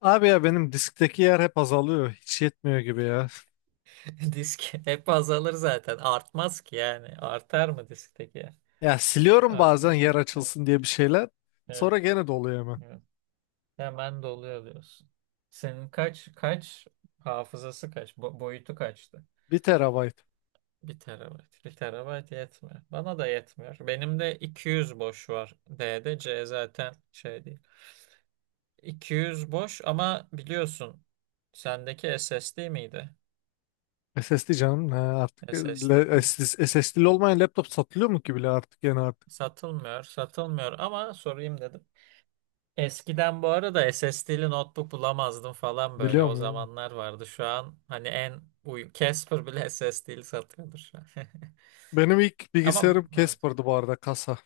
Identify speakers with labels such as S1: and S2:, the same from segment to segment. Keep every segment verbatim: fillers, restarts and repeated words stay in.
S1: Abi ya benim diskteki yer hep azalıyor. Hiç yetmiyor gibi ya.
S2: Disk hep azalır zaten. Artmaz ki yani. Artar mı diskteki?
S1: Ya siliyorum bazen
S2: Artmaz.
S1: yer
S2: Evet.
S1: açılsın diye bir şeyler.
S2: Evet.
S1: Sonra gene doluyor hemen.
S2: Evet. Hemen doluyor diyorsun. Senin kaç kaç hafızası kaç? Bo- boyutu kaçtı?
S1: Bir terabayt.
S2: Bir terabayt. Bir terabayt yetmiyor. Bana da yetmiyor. Benim de iki yüz boş var. D'de C zaten şey değil. iki yüz boş ama biliyorsun sendeki S S D miydi?
S1: S S D canım. Ha, artık e,
S2: S S D
S1: le-
S2: değil mi?
S1: SS- S S D'li olmayan laptop satılıyor mu ki bile artık yani artık.
S2: Satılmıyor, satılmıyor ama sorayım dedim. Eskiden bu arada S S SSD'li notebook bulamazdım falan böyle. O
S1: Biliyorum ya.
S2: zamanlar vardı. Şu an hani en uy Casper bile S S D'li satıyordur şu an.
S1: Benim ilk
S2: Ama
S1: bilgisayarım
S2: evet.
S1: Casper'dı bu arada kasa.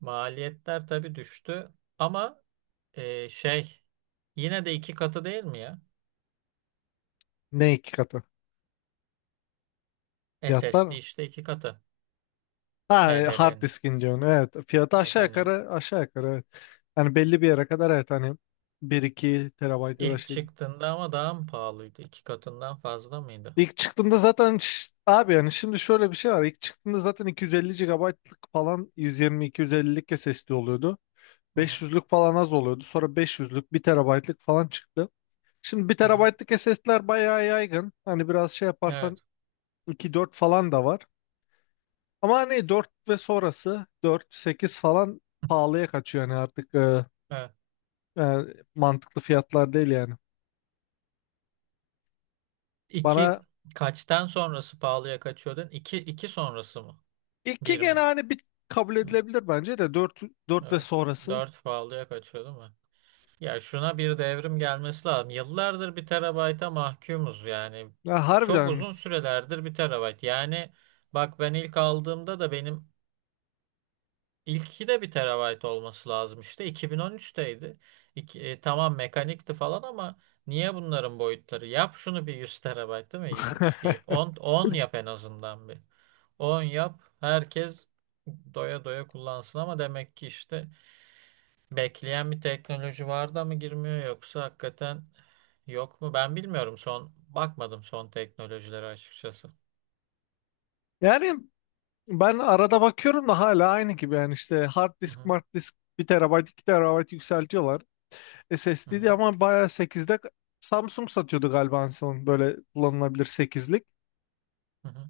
S2: Maliyetler tabii düştü. Ama e, şey yine de iki katı değil mi ya?
S1: Ne iki katı?
S2: S S
S1: Fiyatlar
S2: D
S1: mı?
S2: işte iki katı. H D
S1: Ha e, hard
S2: H D D'nin
S1: diskin diyorsun. Evet. Fiyatı aşağı
S2: mekaniği.
S1: yukarı aşağı yukarı evet. Hani belli bir yere kadar evet hani bir iki terabayt ya da
S2: İlk
S1: şey.
S2: çıktığında ama daha mı pahalıydı? İki katından fazla mıydı?
S1: İlk çıktığında zaten ş- abi yani şimdi şöyle bir şey var. İlk çıktığında zaten iki yüz elli gigabaytlık falan yüz yirmi iki yüz ellilik S S D oluyordu.
S2: Hı hı,
S1: beş yüzlük falan az oluyordu. Sonra beş yüzlük bir terabaytlık falan çıktı. Şimdi bir
S2: hı hı.
S1: T B'lık S S D'ler bayağı yaygın. Hani biraz şey yaparsan
S2: Evet.
S1: iki dört falan da var. Ama hani dört ve sonrası dört sekiz falan pahalıya kaçıyor yani artık e,
S2: Evet.
S1: yani mantıklı fiyatlar değil yani.
S2: İki
S1: Bana
S2: kaçtan sonrası pahalıya kaçıyordun? İki, iki sonrası mı?
S1: iki
S2: Bir
S1: gene
S2: mi?
S1: hani bir kabul
S2: Hı,
S1: edilebilir bence de dört dört ve
S2: evet.
S1: sonrası.
S2: Dört pahalıya kaçıyor değil mi? Ya şuna bir devrim gelmesi lazım. Yıllardır bir terabayta mahkumuz yani.
S1: Ya
S2: Çok
S1: harbiden.
S2: uzun sürelerdir bir terabayt. Yani bak ben ilk aldığımda da benim ilki de bir terabayt olması lazım işte. iki bin on üçteydi. İki- e, tamam mekanikti falan ama niye bunların boyutları? Yap şunu bir yüz terabayt değil mi? Bir on on yap en azından bir. On yap. Herkes doya doya kullansın ama demek ki işte bekleyen bir teknoloji var da mı girmiyor yoksa hakikaten yok mu? Ben bilmiyorum son bakmadım son teknolojilere açıkçası.
S1: Yani ben arada bakıyorum da hala aynı gibi yani işte hard
S2: Hı
S1: disk,
S2: hı,
S1: mart disk bir terabayt iki terabayt yükseltiyorlar.
S2: hı hı,
S1: S S D'ydi ama bayağı sekizde Samsung satıyordu galiba en son böyle kullanılabilir sekizlik.
S2: hı hı.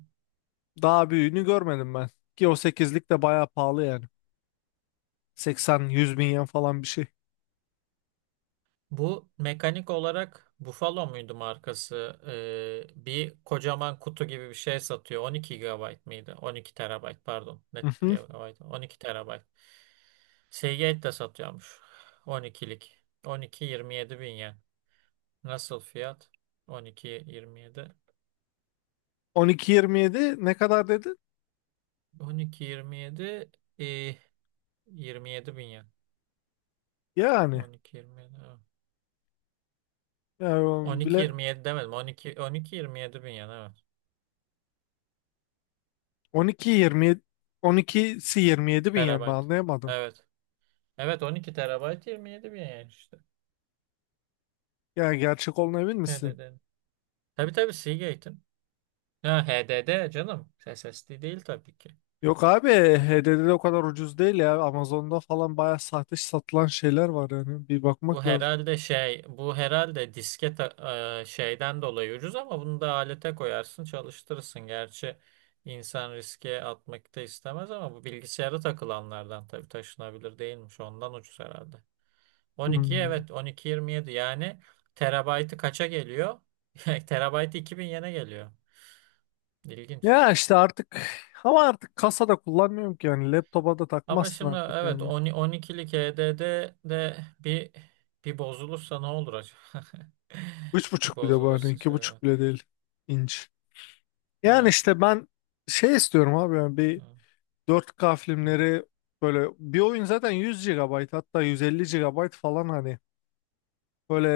S1: Daha büyüğünü görmedim ben. Ki o sekizlik de bayağı pahalı yani. seksen yüz bin yen falan bir şey.
S2: Bu mekanik olarak Buffalo muydu markası? Ee, bir kocaman kutu gibi bir şey satıyor. on iki G B mıydı? on iki terabayt pardon. Ne
S1: Hı hı.
S2: gigabayt? on iki terabayt. Seagate de satıyormuş. on ikilik. on iki yirmi yedi bin yen. Nasıl fiyat? on iki yirmi yedi.
S1: on iki yirmi yedi ne kadar dedin?
S2: on iki yirmi yedi e, yirmi yedi bin yen.
S1: Yani,
S2: on iki yirmi yedi evet.
S1: yani
S2: On
S1: o
S2: iki
S1: bile
S2: yirmi yedi demedim. on iki yirmi yedi bin yen evet.
S1: on iki yirmi yedi, on ikisi yirmi yedi bin yen mi
S2: Terabayt.
S1: anlayamadım.
S2: Evet. Evet on iki terabayt yirmi yedi bin yen işte.
S1: Yani gerçek olduğuna emin misin?
S2: H D D. Tabii tabii Seagate'in. Ha H D D canım. S S D değil tabii ki.
S1: Yok abi, H D D'de o kadar ucuz değil ya. Amazon'da falan bayağı sahte satılan şeyler var yani. Bir
S2: Bu
S1: bakmak lazım.
S2: herhalde şey, bu herhalde disket e, şeyden dolayı ucuz ama bunu da alete koyarsın, çalıştırırsın. Gerçi insan riske atmak da istemez ama bu bilgisayara takılanlardan tabii taşınabilir değilmiş. Ondan ucuz herhalde. on iki
S1: Hmm.
S2: evet on iki yirmi yedi yani terabaytı kaça geliyor? Terabaytı iki bin yene geliyor. İlginç.
S1: Ya işte artık ama artık kasada kullanmıyorum ki yani. Laptopa da
S2: Ama
S1: takmazsın
S2: şimdi
S1: artık
S2: evet
S1: yani.
S2: on on ikilik H D D de bir bir bozulursa ne olur acaba?
S1: Üç
S2: Bir
S1: buçuk, bir de bu hani
S2: bozulursa
S1: iki
S2: şey
S1: buçuk
S2: evet.
S1: bile değil inç. Yani
S2: Evet.
S1: işte ben şey istiyorum abi yani bir
S2: Hı,
S1: dört k
S2: hı.
S1: filmleri, böyle bir oyun zaten yüz gigabayt hatta yüz elli gigabayt falan hani. Böyle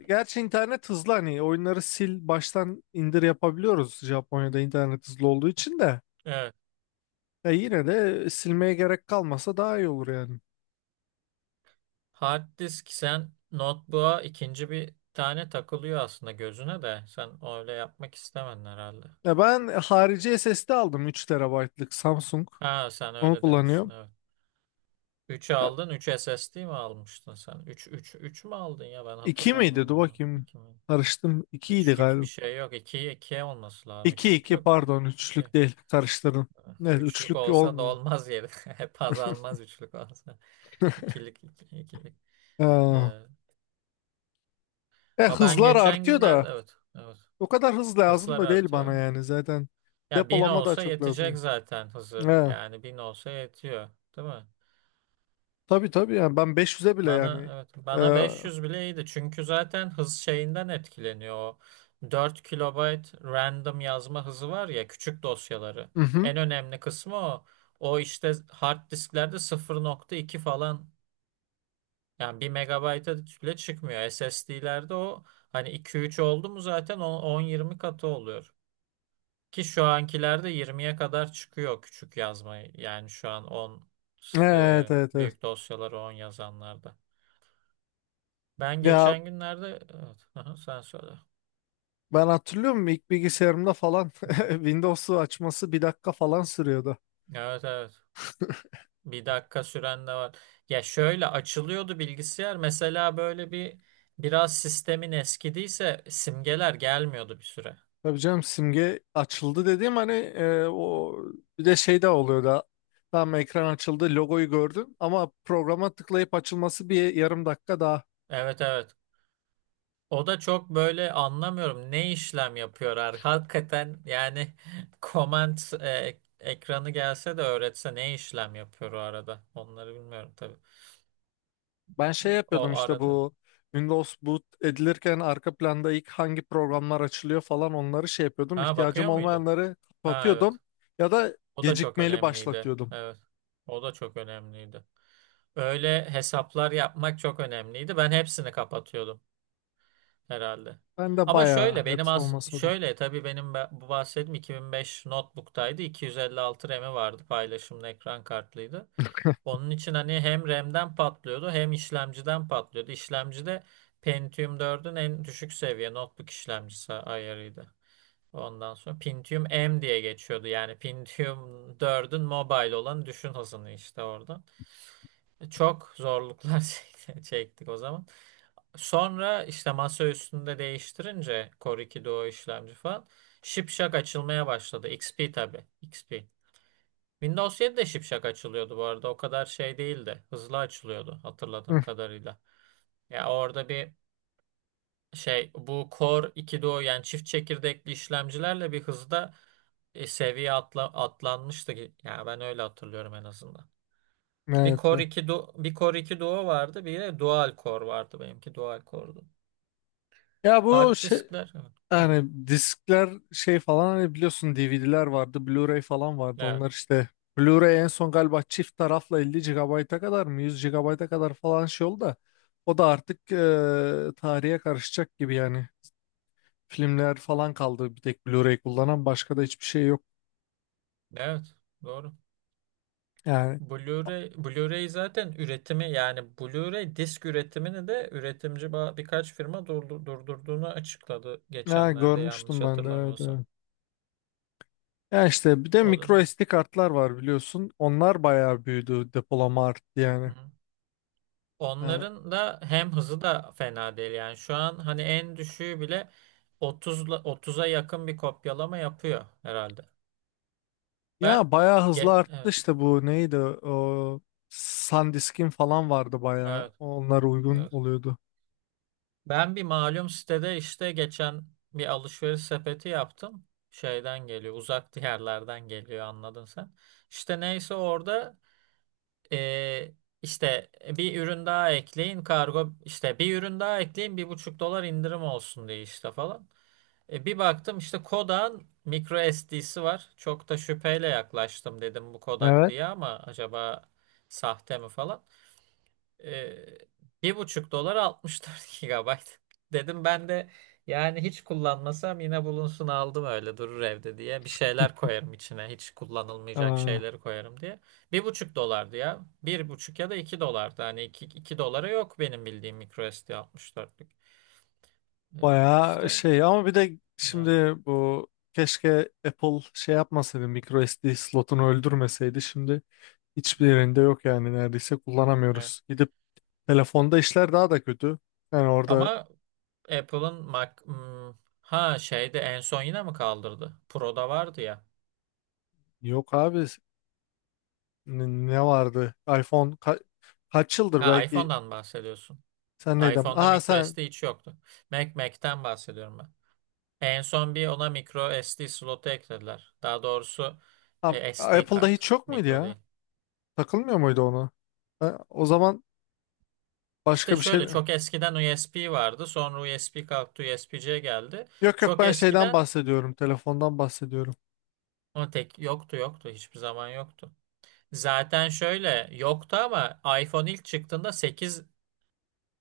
S1: e, gerçi internet hızlı hani oyunları sil baştan indir yapabiliyoruz, Japonya'da internet hızlı olduğu için de
S2: evet.
S1: ya yine de silmeye gerek kalmasa daha iyi olur yani.
S2: Hard disk sen notebook'a ikinci bir tane takılıyor aslında gözüne de. Sen öyle yapmak istemedin herhalde.
S1: Ya ben harici S S D aldım, üç terabaytlık Samsung.
S2: Ha sen
S1: Onu
S2: öyle demiştin
S1: kullanıyorum.
S2: evet. üçü
S1: Ya,
S2: aldın. üç S S D mi almıştın sen? Üç üç üç mü aldın ya ben
S1: iki miydi?
S2: hatırlamıyorum
S1: Dur
S2: onu.
S1: bakayım.
S2: iki mi?
S1: Karıştım. ikiydi
S2: Üçlük bir
S1: galiba.
S2: şey yok. iki iki olması lazım.
S1: İki
S2: Üçlük
S1: iki
S2: yok ki.
S1: pardon,
S2: iki.
S1: üçlük değil, karıştırdım. Evet
S2: Üçlük
S1: üçlük
S2: olsa da
S1: olmuyor.
S2: olmaz yeri. Hep azalmaz üçlük olsa. İkilik iki, ikilik.
S1: Ha.
S2: Ee,
S1: Ya,
S2: ama ben
S1: hızlar
S2: geçen
S1: artıyor
S2: günlerde
S1: da
S2: evet. Evet.
S1: o kadar hız lazım
S2: Hızlar
S1: da değil
S2: artıyor.
S1: bana yani zaten
S2: Ya bin
S1: depolama daha
S2: olsa
S1: çok
S2: yetecek
S1: lazım.
S2: zaten hızı.
S1: Evet.
S2: Yani bin olsa yetiyor, değil mi?
S1: Tabii tabii yani ben beş yüze bile
S2: Bana
S1: yani.
S2: evet
S1: Ee,
S2: bana
S1: hı
S2: beş yüz bile iyiydi. Çünkü zaten hız şeyinden etkileniyor o. dört kilobayt random yazma hızı var ya küçük dosyaları.
S1: hı.
S2: En önemli kısmı o. O işte hard disklerde sıfır nokta iki falan yani bir megabayta bile çıkmıyor. S S D'lerde o hani iki üç oldu mu zaten o on yirmi katı oluyor. Ki şu ankilerde yirmiye kadar çıkıyor küçük yazmayı. Yani şu an on
S1: Evet
S2: e,
S1: evet evet.
S2: büyük dosyaları on yazanlarda. Ben
S1: Ya
S2: geçen günlerde evet, aha, sen söyle.
S1: ben hatırlıyorum ilk bilgisayarımda falan
S2: Hı hı.
S1: Windows'u açması bir dakika falan sürüyordu.
S2: Evet evet. Bir dakika süren de var. Ya şöyle açılıyordu bilgisayar. Mesela böyle bir biraz sistemin eskidiyse simgeler gelmiyordu bir süre.
S1: Tabii canım, simge açıldı dediğim hani e, o bir de şey de oluyordu. Tamam ekran açıldı, logoyu gördün ama programa tıklayıp açılması bir yarım dakika daha.
S2: Evet evet. O da çok böyle anlamıyorum ne işlem yapıyorlar? ar- hakikaten yani comment e, ekranı gelse de öğretse ne işlem yapıyor o arada onları bilmiyorum tabii.
S1: Ben şey
S2: O
S1: yapıyordum işte
S2: arada
S1: bu Windows boot edilirken arka planda ilk hangi programlar açılıyor falan onları şey yapıyordum.
S2: ha
S1: İhtiyacım
S2: bakıyor muydun?
S1: olmayanları
S2: Ha evet
S1: kapatıyordum ya da
S2: o da çok
S1: gecikmeli
S2: önemliydi
S1: başlatıyordum.
S2: evet o da çok önemliydi. Öyle hesaplar yapmak çok önemliydi ben hepsini kapatıyordum herhalde.
S1: Ben de
S2: Ama şöyle
S1: bayağı,
S2: benim
S1: hepsi
S2: as
S1: olmasa da.
S2: şöyle tabii benim ba- bu bahsettiğim iki bin beş notebook'taydı iki yüz elli altı RAM'i vardı paylaşımlı ekran kartlıydı. Onun için hani hem RAM'den patlıyordu hem işlemciden patlıyordu. İşlemci de Pentium dördün en düşük seviye notebook işlemcisi ayarıydı. Ondan sonra Pentium M diye geçiyordu. Yani Pentium dördün mobile olan düşün hızını işte orada. Çok zorluklar çekti- çektik o zaman. Sonra işte masa üstünde değiştirince Core iki Duo işlemci falan şipşak açılmaya başladı. X P tabii. X P. Windows yedi de şipşak açılıyordu bu arada. O kadar şey değildi. Hızlı açılıyordu
S1: Hı,
S2: hatırladığım kadarıyla. Ya orada bir şey bu Core iki duo yani çift çekirdekli işlemcilerle bir hızda e, seviye atla, atlanmıştı. ki- Yani ben öyle hatırlıyorum en azından. Bir
S1: evet.
S2: Core
S1: evet.
S2: iki Duo, bir Core iki Duo vardı, bir de Dual Core vardı benimki Dual Core'du.
S1: Ya bu
S2: Hard
S1: şey
S2: diskler. Evet. Hı hı.
S1: yani diskler şey falan hani biliyorsun D V D'ler vardı, Blu-ray falan vardı.
S2: Evet.
S1: Onlar işte Blu-ray en son galiba çift tarafla elli gigabayta kadar mı yüz gigabayta kadar falan şey oldu da o da artık eee, tarihe karışacak gibi yani. Filmler falan kaldı bir tek Blu-ray kullanan, başka da hiçbir şey yok.
S2: Evet. Doğru.
S1: Yani
S2: Blu-ray, Blu-ray zaten üretimi yani Blu-ray disk üretimini de üretimci ba- birkaç firma durdu- durdurduğunu açıkladı
S1: ya
S2: geçenlerde yanlış
S1: görmüştüm ben de, evet,
S2: hatırlamıyorsam.
S1: evet. Ya işte bir de
S2: O da.
S1: micro S D kartlar var biliyorsun. Onlar bayağı büyüdü, depolama arttı
S2: Hı
S1: yani.
S2: hı.
S1: Yani
S2: Onların da hem hızı da fena değil yani şu an hani en düşüğü bile otuzla otuza yakın bir kopyalama yapıyor herhalde. Ben
S1: ya bayağı hızlı
S2: ge-
S1: arttı
S2: evet
S1: işte bu neydi o SanDisk'in falan vardı bayağı.
S2: evet
S1: Onlar uygun
S2: evet.
S1: oluyordu.
S2: Ben bir malum sitede işte geçen bir alışveriş sepeti yaptım. Şeyden geliyor, uzak diyarlardan geliyor anladın sen. İşte neyse orada eee, işte bir ürün daha ekleyin kargo işte bir ürün daha ekleyin bir buçuk dolar indirim olsun diye işte falan. E, bir baktım işte Kodak'ın micro S D'si var. Çok da şüpheyle yaklaştım dedim bu Kodak
S1: Evet.
S2: diye ama acaba sahte mi falan. Ee, bir buçuk dolar altmış dört gigabayt. Dedim ben de yani hiç kullanmasam yine bulunsun aldım öyle durur evde diye. Bir şeyler koyarım içine hiç kullanılmayacak
S1: Aa,
S2: şeyleri koyarım diye. Bir buçuk dolardı ya. Bir buçuk ya da iki dolardı. Hani iki, iki dolara yok benim bildiğim microSD altmış dörtlük. Ee,
S1: bayağı
S2: işte
S1: şey ama bir de şimdi
S2: evet,
S1: bu keşke Apple şey yapmasaydı, micro S D slotunu öldürmeseydi şimdi. Hiçbir yerinde yok yani, neredeyse
S2: evet.
S1: kullanamıyoruz. Gidip telefonda işler daha da kötü. Yani orada
S2: Ama Apple'ın Mac hmm, ha şeyde en son yine mi kaldırdı? Pro'da vardı ya.
S1: yok abi, n- ne vardı? iPhone ka- kaç yıldır
S2: Ha
S1: belki
S2: iPhone'dan bahsediyorsun.
S1: sen neydin?
S2: iPhone'da
S1: Aha
S2: micro
S1: sen
S2: S D hiç yoktu. Mac Mac'ten bahsediyorum ben. En son bir ona micro S D slotu eklediler. Daha doğrusu
S1: A-
S2: e, S D
S1: Apple'da
S2: kart.
S1: hiç yok muydu
S2: Micro
S1: ya?
S2: değil.
S1: Takılmıyor muydu onu? Ha, o zaman
S2: İşte
S1: başka bir şey.
S2: şöyle çok eskiden U S B vardı. Sonra U S B kalktı, U S B-C geldi.
S1: Yok yok
S2: Çok
S1: ben şeyden
S2: eskiden
S1: bahsediyorum. Telefondan bahsediyorum.
S2: o tek yoktu yoktu. Hiçbir zaman yoktu. Zaten şöyle yoktu ama iPhone ilk çıktığında sekiz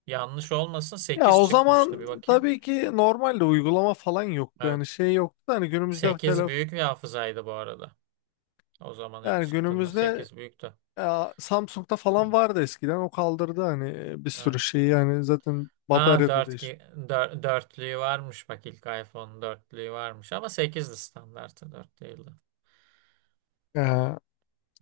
S2: yanlış olmasın
S1: Ya
S2: sekiz
S1: o
S2: çıkmıştı.
S1: zaman
S2: Bir bakayım.
S1: tabii ki normalde uygulama falan yoktu. Yani
S2: Evet.
S1: şey yoktu da hani günümüzde
S2: Sekiz
S1: telefon
S2: büyük bir hafızaydı bu arada. O zaman ilk
S1: yani
S2: çıktığında
S1: günümüzde.
S2: sekiz büyüktü.
S1: Ya, Samsung'da falan vardı eskiden o kaldırdı hani e, bir sürü
S2: Evet.
S1: şeyi yani zaten
S2: Ha
S1: bataryada
S2: dört,
S1: değiş.
S2: ki- dör- dörtlüğü varmış bak ilk iPhone'un dörtlüğü varmış ama sekizdi standartı dört değildi.
S1: Ya,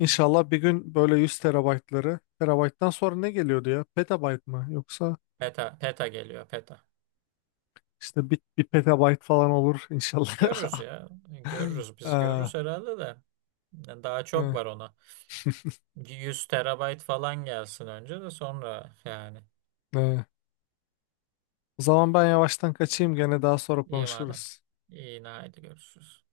S2: Hmm.
S1: bir gün böyle yüz terabaytları, terabayttan sonra ne geliyordu ya? Petabayt mı? Yoksa
S2: Peta, peta geliyor peta.
S1: işte bir, bir petabayt falan olur inşallah.
S2: Görürüz ya görürüz biz
S1: Aa,
S2: görürüz herhalde de. Yani daha çok
S1: hı,
S2: var ona. Yüz terabayt falan gelsin önce de sonra yani.
S1: hı. O zaman ben yavaştan kaçayım, gene daha sonra
S2: İyi madem.
S1: konuşuruz.
S2: İyi haydi görüşürüz.